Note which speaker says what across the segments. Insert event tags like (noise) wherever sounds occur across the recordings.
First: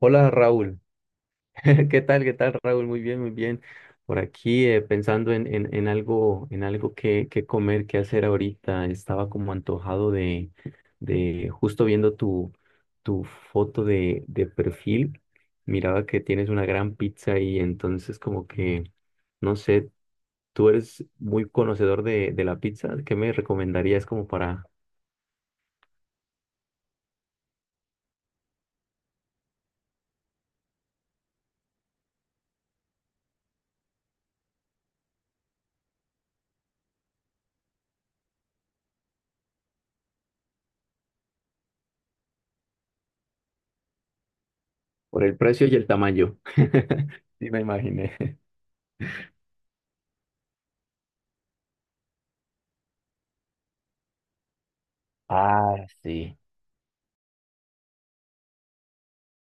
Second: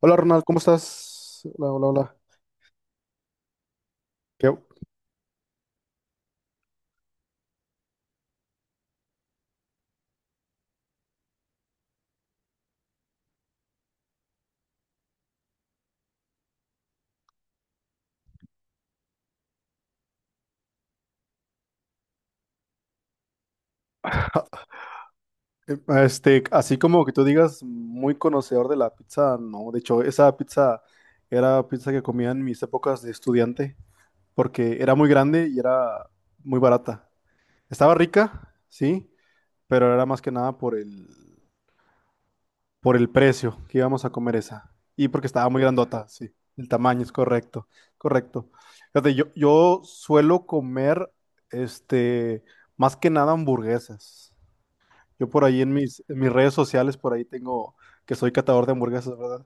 Speaker 1: Hola
Speaker 2: Hola
Speaker 1: Ronald, ¿cómo
Speaker 2: Raúl,
Speaker 1: estás? Hola, hola,
Speaker 2: (laughs) ¿qué
Speaker 1: hola.
Speaker 2: tal? ¿Qué tal Raúl? Muy bien, muy bien. Por
Speaker 1: Qué-
Speaker 2: aquí pensando en algo, en algo que comer, que hacer ahorita. Estaba como antojado de justo viendo tu foto de perfil. Miraba que tienes una gran pizza y entonces como que, no sé, tú eres muy conocedor de la pizza. ¿Qué me recomendarías como para,
Speaker 1: (laughs) Así como que tú digas, muy conocedor de la pizza, no. De hecho, esa pizza era pizza que comía en mis épocas de estudiante, porque era muy grande y era muy barata. Estaba rica, sí, pero era más que nada por el precio que íbamos a comer esa. Y
Speaker 2: por
Speaker 1: porque
Speaker 2: el
Speaker 1: estaba muy
Speaker 2: precio y el
Speaker 1: grandota, sí.
Speaker 2: tamaño?
Speaker 1: El tamaño es
Speaker 2: (laughs) Sí, me
Speaker 1: correcto,
Speaker 2: imaginé.
Speaker 1: correcto. Fíjate, yo suelo comer, este, más que nada hamburguesas. Yo por ahí
Speaker 2: Ah,
Speaker 1: en mis
Speaker 2: sí.
Speaker 1: redes sociales, por ahí tengo que soy catador de hamburguesas, ¿verdad?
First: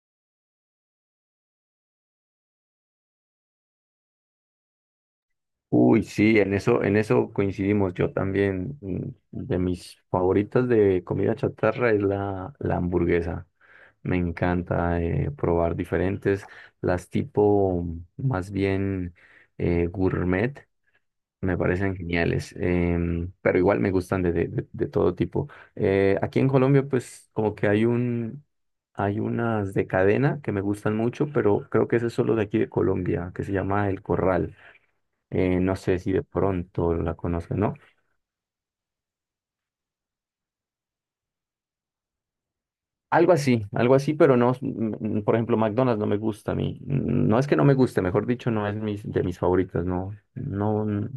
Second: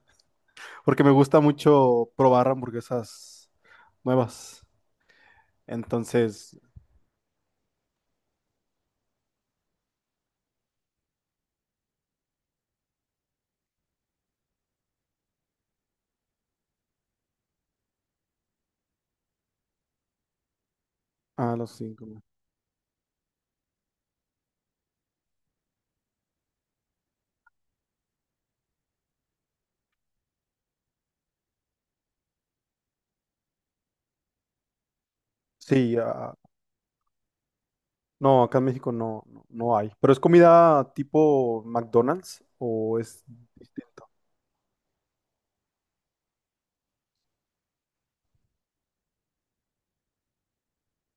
Speaker 1: Porque me gusta mucho probar hamburguesas nuevas.
Speaker 2: Uy, sí,
Speaker 1: Entonces,
Speaker 2: en eso coincidimos. Yo también, de mis favoritas de comida chatarra es la hamburguesa. Me encanta probar diferentes, las tipo más bien gourmet,
Speaker 1: a
Speaker 2: me
Speaker 1: los
Speaker 2: parecen
Speaker 1: cinco. ¿No?
Speaker 2: geniales, pero igual me gustan de todo tipo. Aquí en Colombia, pues como que hay hay unas de cadena que me gustan mucho, pero creo que ese es solo de aquí de Colombia, que se llama El Corral no
Speaker 1: Sí,
Speaker 2: sé si de
Speaker 1: ah,
Speaker 2: pronto la conozco, ¿no?
Speaker 1: no, acá en México no, no, no hay. ¿Pero es comida tipo McDonald's o es
Speaker 2: Algo
Speaker 1: distinto?
Speaker 2: así, pero no, mm, por ejemplo, McDonald's no me gusta a mí. Mm, no es que no me guste, mejor dicho, no es mis, de mis favoritas, no, no,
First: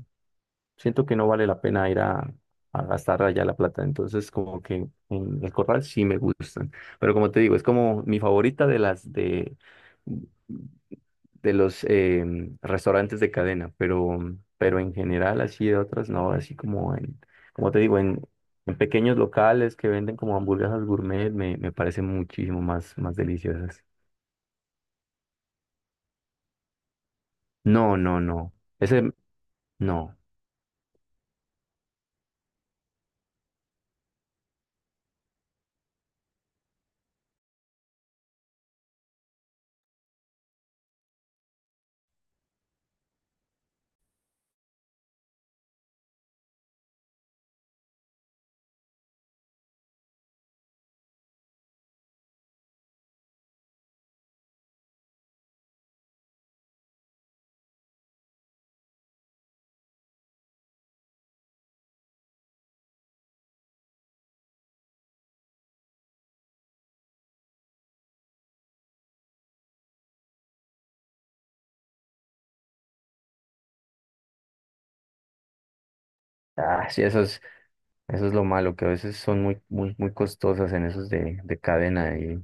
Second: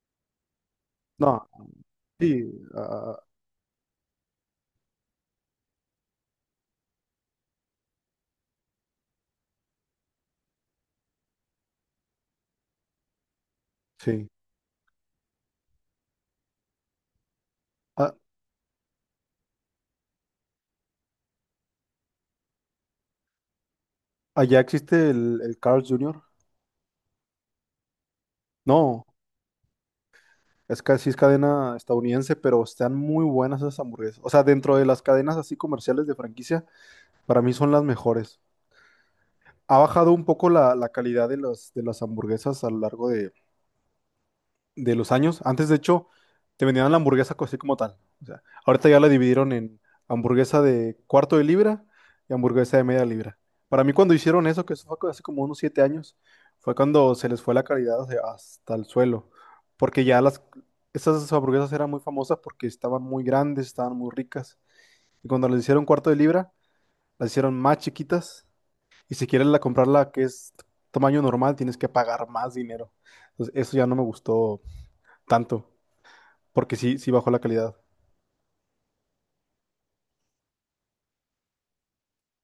Speaker 2: siento que no
Speaker 1: No,
Speaker 2: vale la pena ir
Speaker 1: sí,
Speaker 2: a
Speaker 1: ah,
Speaker 2: gastar allá la plata. Entonces, como que en el Corral sí me gustan. Pero como te digo, es como mi favorita de las de los restaurantes de cadena,
Speaker 1: sí.
Speaker 2: pero en general así de otras no, así como te digo,
Speaker 1: Ah,
Speaker 2: en, en pequeños locales que venden como hamburguesas gourmet me, me parecen muchísimo más, más deliciosas.
Speaker 1: allá existe el Carl's Jr.
Speaker 2: No, no, no. Ese,
Speaker 1: No,
Speaker 2: no.
Speaker 1: es casi es cadena estadounidense, pero están muy buenas esas hamburguesas. O sea, dentro de las cadenas así comerciales de franquicia, para mí son las mejores. Ha bajado un poco la calidad de de las hamburguesas a lo largo de los años. Antes, de hecho, te vendían la así como tal. O sea, ahorita ya la dividieron en hamburguesa de cuarto de libra y hamburguesa de media libra. Para mí, cuando hicieron eso, que eso fue hace como unos siete años, fue cuando se les fue la calidad, o sea, hasta el suelo. Porque ya esas hamburguesas eran muy famosas porque estaban muy grandes, estaban muy ricas. Y cuando les hicieron cuarto de libra, las hicieron más chiquitas. Y si quieres la comprarla que es tamaño normal, tienes que pagar más dinero. Entonces, eso ya no me gustó tanto. Porque
Speaker 2: Ah,
Speaker 1: sí,
Speaker 2: sí,
Speaker 1: sí bajó la calidad.
Speaker 2: eso es lo malo, que a veces son muy, muy, muy costosas en esos de cadena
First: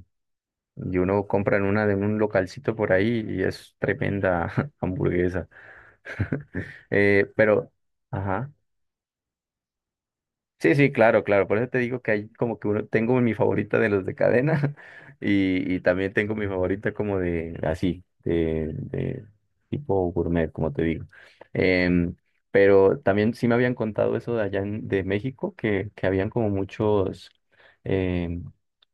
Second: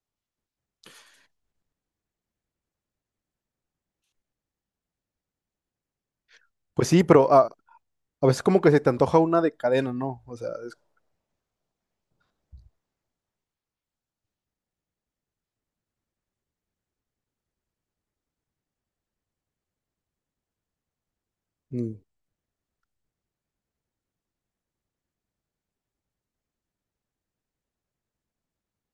Speaker 2: y uno compra en una de un localcito por ahí y es tremenda (laughs) hamburguesa. (laughs)
Speaker 1: Pues sí,
Speaker 2: Pero,
Speaker 1: a veces
Speaker 2: ajá.
Speaker 1: como que se te antoja una de cadena, ¿no? O sea,
Speaker 2: Sí, sí, claro, claro. Por eso te digo que hay como que uno, tengo mi favorita de los de cadena (laughs) y también tengo mi favorita como de así, de tipo gourmet, como te digo.
Speaker 1: mm,
Speaker 2: Em, pero también sí me habían contado eso de allá en- de México, que habían como muchos, em,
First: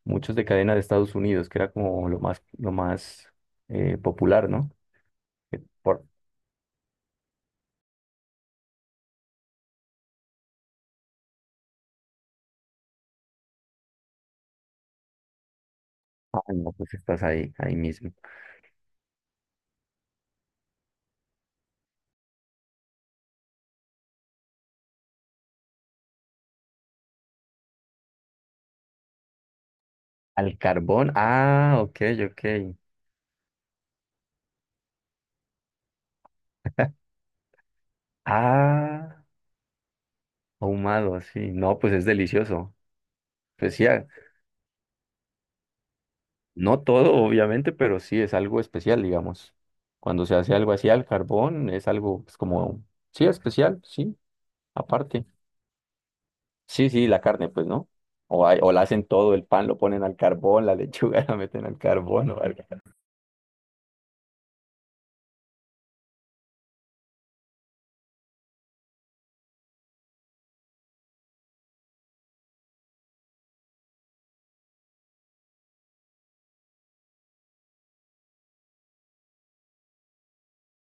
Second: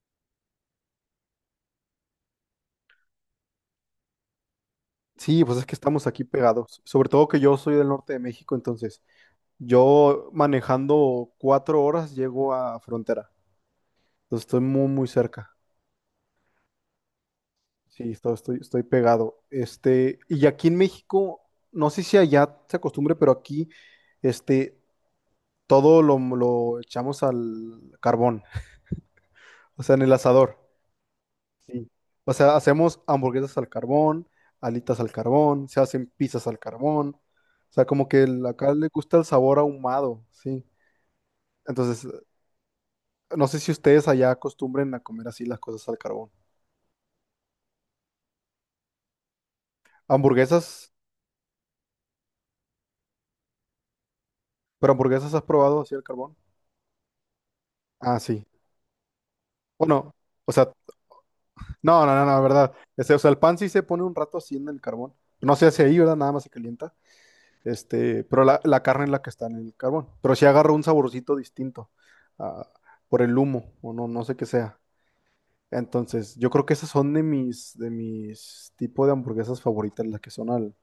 Speaker 2: muchos de cadena de Estados Unidos, que era como lo más popular, ¿no?
Speaker 1: sí, pues
Speaker 2: Que
Speaker 1: es que
Speaker 2: por,
Speaker 1: estamos aquí pegados. Sobre todo que yo soy del norte de México, entonces yo manejando cuatro horas llego a frontera. Entonces estoy muy, muy cerca.
Speaker 2: ah, no, pues estás ahí, ahí
Speaker 1: Sí,
Speaker 2: mismo.
Speaker 1: estoy pegado. Y aquí en México, no sé si allá se acostumbre, pero aquí, este, todo lo echamos al carbón, (laughs) o sea, en el asador.
Speaker 2: Al carbón, ah,
Speaker 1: Sí.
Speaker 2: ok,
Speaker 1: O
Speaker 2: ok.
Speaker 1: sea, hacemos hamburguesas al carbón, alitas al carbón, se hacen pizzas al carbón. O sea, como que acá le gusta
Speaker 2: Ah.
Speaker 1: el sabor ahumado, sí.
Speaker 2: Ahumado, así. No, pues es
Speaker 1: Entonces,
Speaker 2: delicioso.
Speaker 1: no sé si ustedes
Speaker 2: Especial.
Speaker 1: allá acostumbren a comer así las cosas al carbón.
Speaker 2: No todo, obviamente, pero sí es algo especial, digamos. Cuando se hace algo así
Speaker 1: Hamburguesas,
Speaker 2: al carbón, es algo pues, como, sí, especial, sí,
Speaker 1: pero
Speaker 2: aparte.
Speaker 1: hamburguesas has probado así al carbón.
Speaker 2: Sí, sí, la carne, pues, ¿no?
Speaker 1: Ah, sí.
Speaker 2: O, hay- o la hacen todo, el pan lo ponen
Speaker 1: Bueno,
Speaker 2: al
Speaker 1: o
Speaker 2: carbón,
Speaker 1: sea,
Speaker 2: la lechuga (laughs) la meten al
Speaker 1: no, no, no,
Speaker 2: carbón o
Speaker 1: no,
Speaker 2: algo.
Speaker 1: verdad. Ese, o sea, el pan sí se pone un rato así en el carbón. No se hace ahí, ¿verdad? Nada más se calienta. Este, pero la carne es la que está en el carbón. Pero sí agarra un saborcito distinto, ah, por el humo, o no, no sé qué sea. Entonces, yo creo que esas son de de mis tipos de hamburguesas favoritas, las que son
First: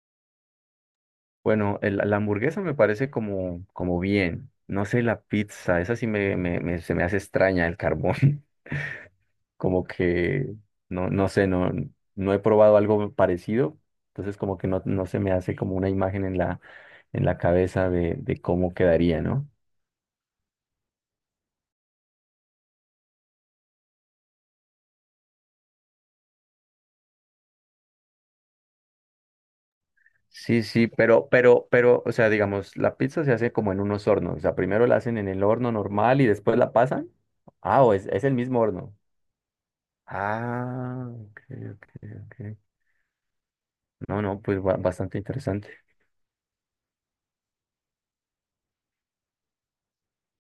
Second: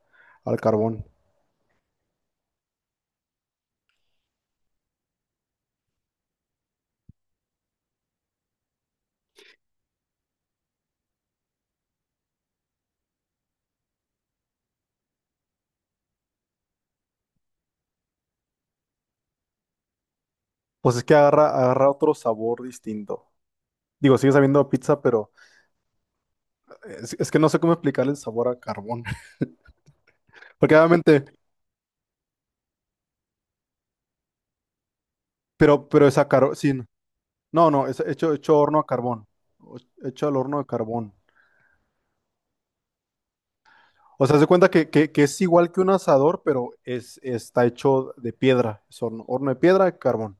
Speaker 1: al carbón.
Speaker 2: Bueno, el- la hamburguesa me parece como, como bien. No sé, la pizza, esa sí me- se me hace extraña, el carbón. Como que no, no sé, no, no he probado algo parecido, entonces como que no, no se me hace como una imagen en en la cabeza de cómo quedaría, ¿no?
Speaker 1: Pues es que agarra otro sabor distinto. Digo, sigue sabiendo a pizza, pero es que no sé cómo explicarle el sabor a carbón. (laughs)
Speaker 2: Sí,
Speaker 1: Porque
Speaker 2: sí,
Speaker 1: obviamente,
Speaker 2: pero, o sea, digamos, la pizza se hace como en unos hornos, o sea, primero la hacen en el horno
Speaker 1: pero
Speaker 2: normal y
Speaker 1: esa carbón,
Speaker 2: después la
Speaker 1: sí,
Speaker 2: pasan.
Speaker 1: no,
Speaker 2: Ah,
Speaker 1: no,
Speaker 2: o
Speaker 1: es
Speaker 2: es el
Speaker 1: hecho, hecho
Speaker 2: mismo
Speaker 1: horno a
Speaker 2: horno.
Speaker 1: carbón, o- hecho al horno de
Speaker 2: Ah,
Speaker 1: carbón.
Speaker 2: ok, ok, ok. No,
Speaker 1: O sea,
Speaker 2: no,
Speaker 1: se
Speaker 2: pues
Speaker 1: cuenta
Speaker 2: ba-
Speaker 1: que,
Speaker 2: bastante
Speaker 1: que es
Speaker 2: interesante.
Speaker 1: igual que un asador, pero es, está hecho de piedra. Es horno, horno de piedra, carbón.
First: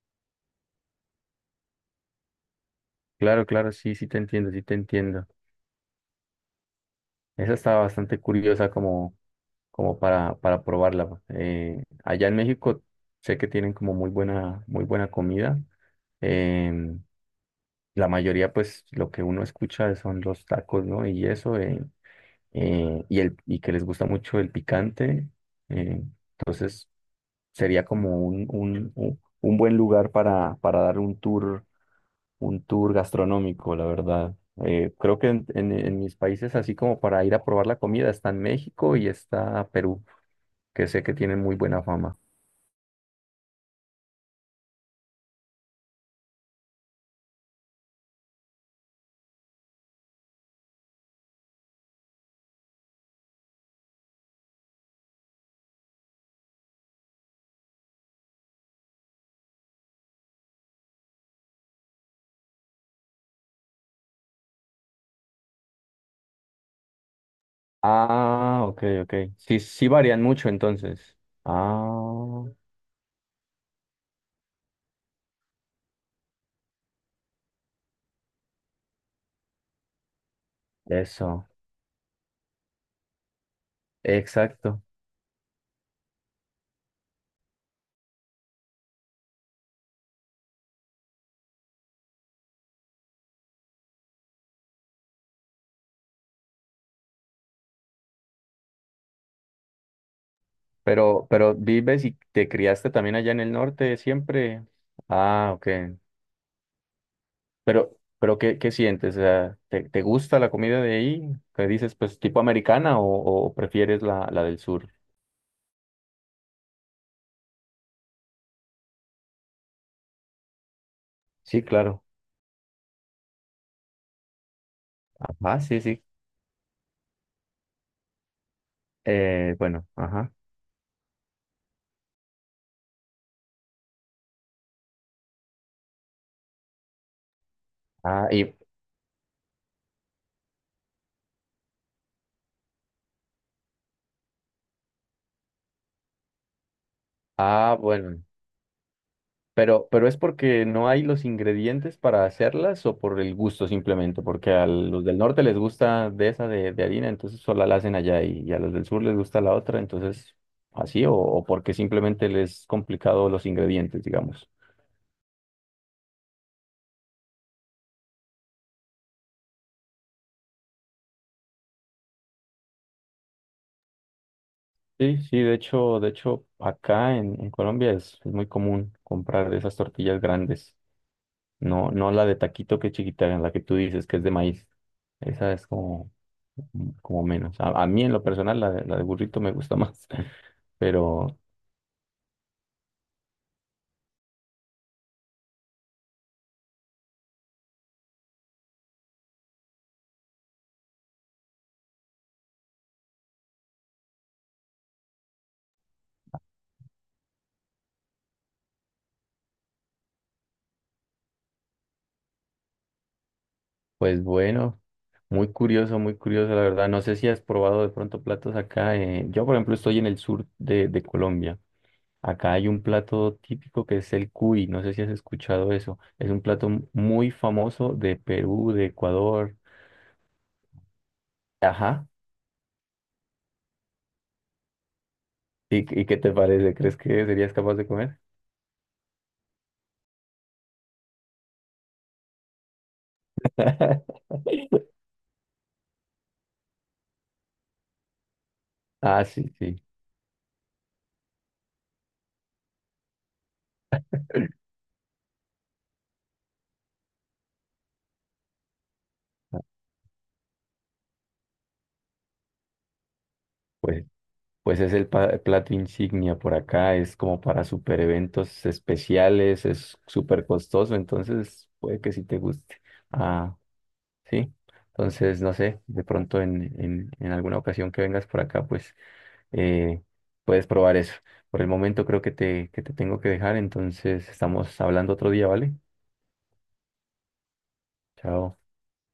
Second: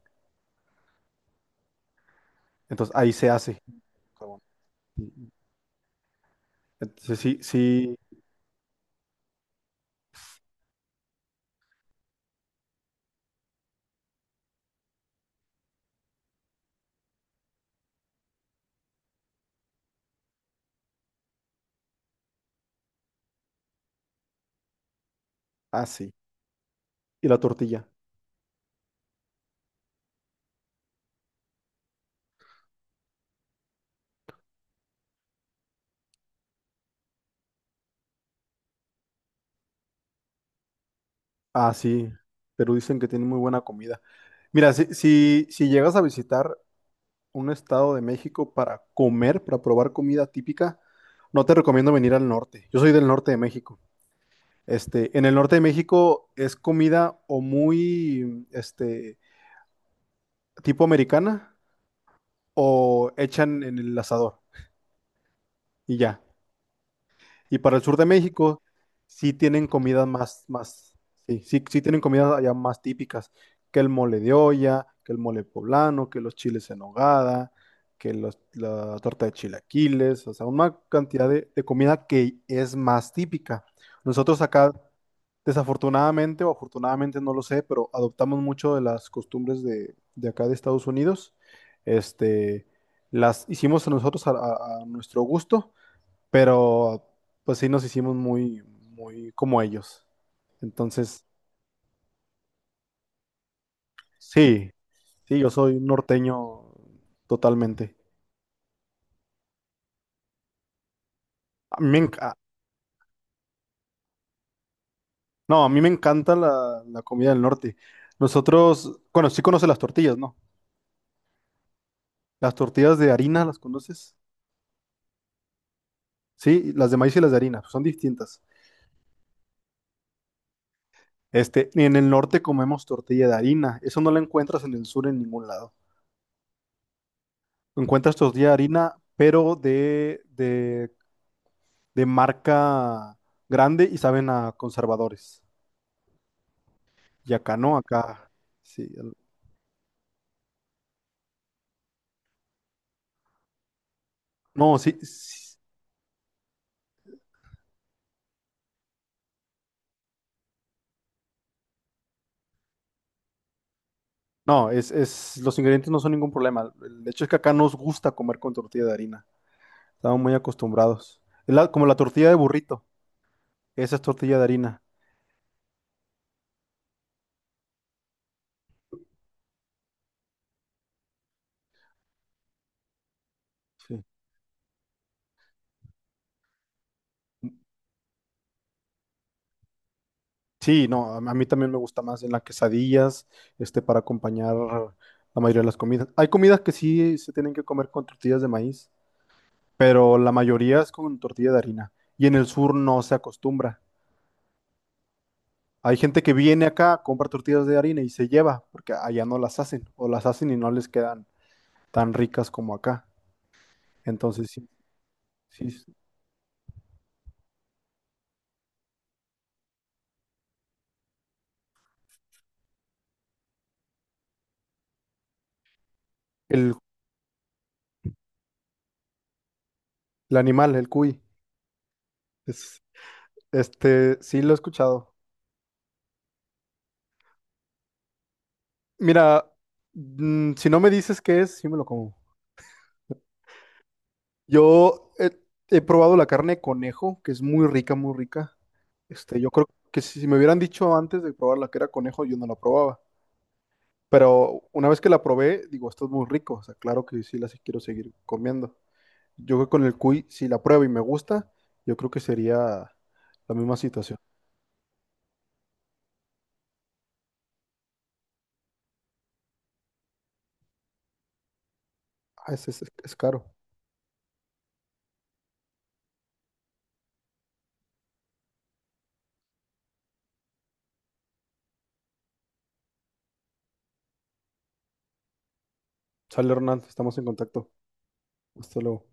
Speaker 1: Entonces ahí se
Speaker 2: Claro,
Speaker 1: hace.
Speaker 2: claro, sí, sí te
Speaker 1: Carbón.
Speaker 2: entiendo, sí te entiendo.
Speaker 1: Entonces sí,
Speaker 2: Esa está
Speaker 1: sí,
Speaker 2: bastante curiosa como como para probarla. Allá en México sé que tienen como muy buena comida. Em, la mayoría, pues, lo que uno escucha son los tacos, ¿no? Y eso, y, el, y que les gusta mucho el picante. Eh,
Speaker 1: así.
Speaker 2: entonces,
Speaker 1: Y la
Speaker 2: sería
Speaker 1: tortilla.
Speaker 2: como un buen lugar para dar un tour gastronómico, la verdad. Creo que en mis países, así como para ir a probar la comida, está en México y está Perú que sé que tienen muy
Speaker 1: Ah,
Speaker 2: buena
Speaker 1: sí.
Speaker 2: fama.
Speaker 1: Pero dicen que tiene muy buena comida. Mira, si, si, si llegas a visitar un estado de México para comer, para probar comida típica, no te recomiendo venir al norte. Yo soy del norte de México. Este, en el norte de México es comida o muy, este, tipo americana o echan en el asador y ya. Y para el sur de México,
Speaker 2: Ah, ok, ok.
Speaker 1: sí
Speaker 2: Sí,
Speaker 1: tienen
Speaker 2: sí
Speaker 1: comidas
Speaker 2: varían
Speaker 1: más,
Speaker 2: mucho
Speaker 1: más,
Speaker 2: entonces.
Speaker 1: sí, sí, sí tienen comidas
Speaker 2: Ah,
Speaker 1: allá más típicas, que el mole de olla, que el mole poblano, que los chiles en nogada, que la torta de chilaquiles, o sea, una cantidad
Speaker 2: eso,
Speaker 1: de comida que es más típica. Nosotros acá,
Speaker 2: exacto.
Speaker 1: desafortunadamente o afortunadamente, no lo sé, pero adoptamos mucho de las costumbres de acá de Estados Unidos. Este, las hicimos nosotros a a nuestro gusto, pero pues sí nos hicimos muy, muy como ellos. Entonces,
Speaker 2: Pero vives y te criaste también allá en el norte siempre.
Speaker 1: sí, sí, yo
Speaker 2: Ah, ok.
Speaker 1: soy norteño totalmente.
Speaker 2: Pero ¿qué, qué sientes? O sea, ¿te, te gusta la comida de ahí? ¿Qué
Speaker 1: A mí
Speaker 2: dices,
Speaker 1: me
Speaker 2: pues,
Speaker 1: enca-
Speaker 2: tipo americana o prefieres la del sur?
Speaker 1: no, a mí me encanta la comida del norte. Nosotros, bueno, sí conoces las tortillas, ¿no?
Speaker 2: Sí, claro.
Speaker 1: Las tortillas de harina, ¿las conoces?
Speaker 2: Ajá, sí, sí.
Speaker 1: Sí, las de maíz y las de harina, son distintas.
Speaker 2: Bueno, ajá.
Speaker 1: Este, y en el norte comemos tortilla de harina, eso no la encuentras en el sur en ningún lado. Encuentras
Speaker 2: Ah,
Speaker 1: tortilla de
Speaker 2: y,
Speaker 1: harina, pero de marca grande y saben a conservadores. Y acá
Speaker 2: ah,
Speaker 1: no,
Speaker 2: bueno.
Speaker 1: acá sí.
Speaker 2: Pero ¿es porque no hay los ingredientes para hacerlas o por el gusto simplemente, porque a
Speaker 1: No, sí,
Speaker 2: los del norte les
Speaker 1: sí,
Speaker 2: gusta de esa de harina, entonces solo la hacen allá y a los del sur les gusta la otra, entonces así o porque simplemente les es complicado los ingredientes, digamos?
Speaker 1: no, es, los ingredientes no son ningún problema. El hecho es que acá nos gusta comer con tortilla de harina. Estamos muy acostumbrados. Es como la tortilla de burrito. Esa es tortilla de harina.
Speaker 2: Sí, sí, de hecho acá en Colombia es muy común comprar esas tortillas grandes, no, no la de taquito que es chiquita, la que tú
Speaker 1: Sí.
Speaker 2: dices que es de maíz, esa es como como menos. A mí en lo personal la de burrito me gusta más. (laughs)
Speaker 1: Sí, no, a
Speaker 2: Pero
Speaker 1: mí también me gusta más en las quesadillas, para acompañar la mayoría de las comidas. Hay comidas que sí se tienen que comer con tortillas de maíz, pero la mayoría es con tortilla de harina. Y en el sur no se acostumbra. Hay gente que viene acá, compra tortillas de harina y se lleva, porque allá no las hacen, o las hacen y no les quedan tan ricas como acá.
Speaker 2: pues
Speaker 1: Entonces, sí,
Speaker 2: bueno,
Speaker 1: sí, sí.
Speaker 2: muy curioso, la verdad. No sé si has probado de pronto platos acá. Eh, yo, por ejemplo, estoy en el sur de Colombia. Acá hay un plato típico que es el cuy. No sé si has escuchado eso. Es un plato
Speaker 1: el,
Speaker 2: m- muy famoso de Perú, de Ecuador.
Speaker 1: el animal, el cuy,
Speaker 2: Ajá.
Speaker 1: es, este, sí lo he escuchado.
Speaker 2: Y qué te parece? ¿Crees que serías capaz de comer?
Speaker 1: Mira, mm, si no me dices qué es, sí me lo como.
Speaker 2: (laughs)
Speaker 1: Yo he, he probado la carne de conejo, que es muy rica, muy rica.
Speaker 2: Ah,
Speaker 1: Este,
Speaker 2: sí,
Speaker 1: yo creo
Speaker 2: sí.
Speaker 1: que si me hubieran dicho antes de probar la que era conejo, yo no la probaba. Pero una vez que la probé, digo, esto es muy rico. O sea, claro que sí quiero seguir comiendo. Yo creo que con el cuy, si la pruebo y me gusta, yo creo que sería la misma
Speaker 2: Pues
Speaker 1: situación.
Speaker 2: pues es el pa- plato insignia por acá, es como para super eventos especiales, es súper costoso, entonces puede que sí te
Speaker 1: Ah,
Speaker 2: guste.
Speaker 1: es caro.
Speaker 2: Ah, sí. Entonces, no sé, de pronto en alguna ocasión que vengas por acá, pues eh, puedes probar eso. Por el momento creo que te tengo que dejar, entonces estamos hablando otro día, ¿vale?
Speaker 1: Sale Hernán, estamos en contacto.
Speaker 2: Chao.
Speaker 1: Hasta luego.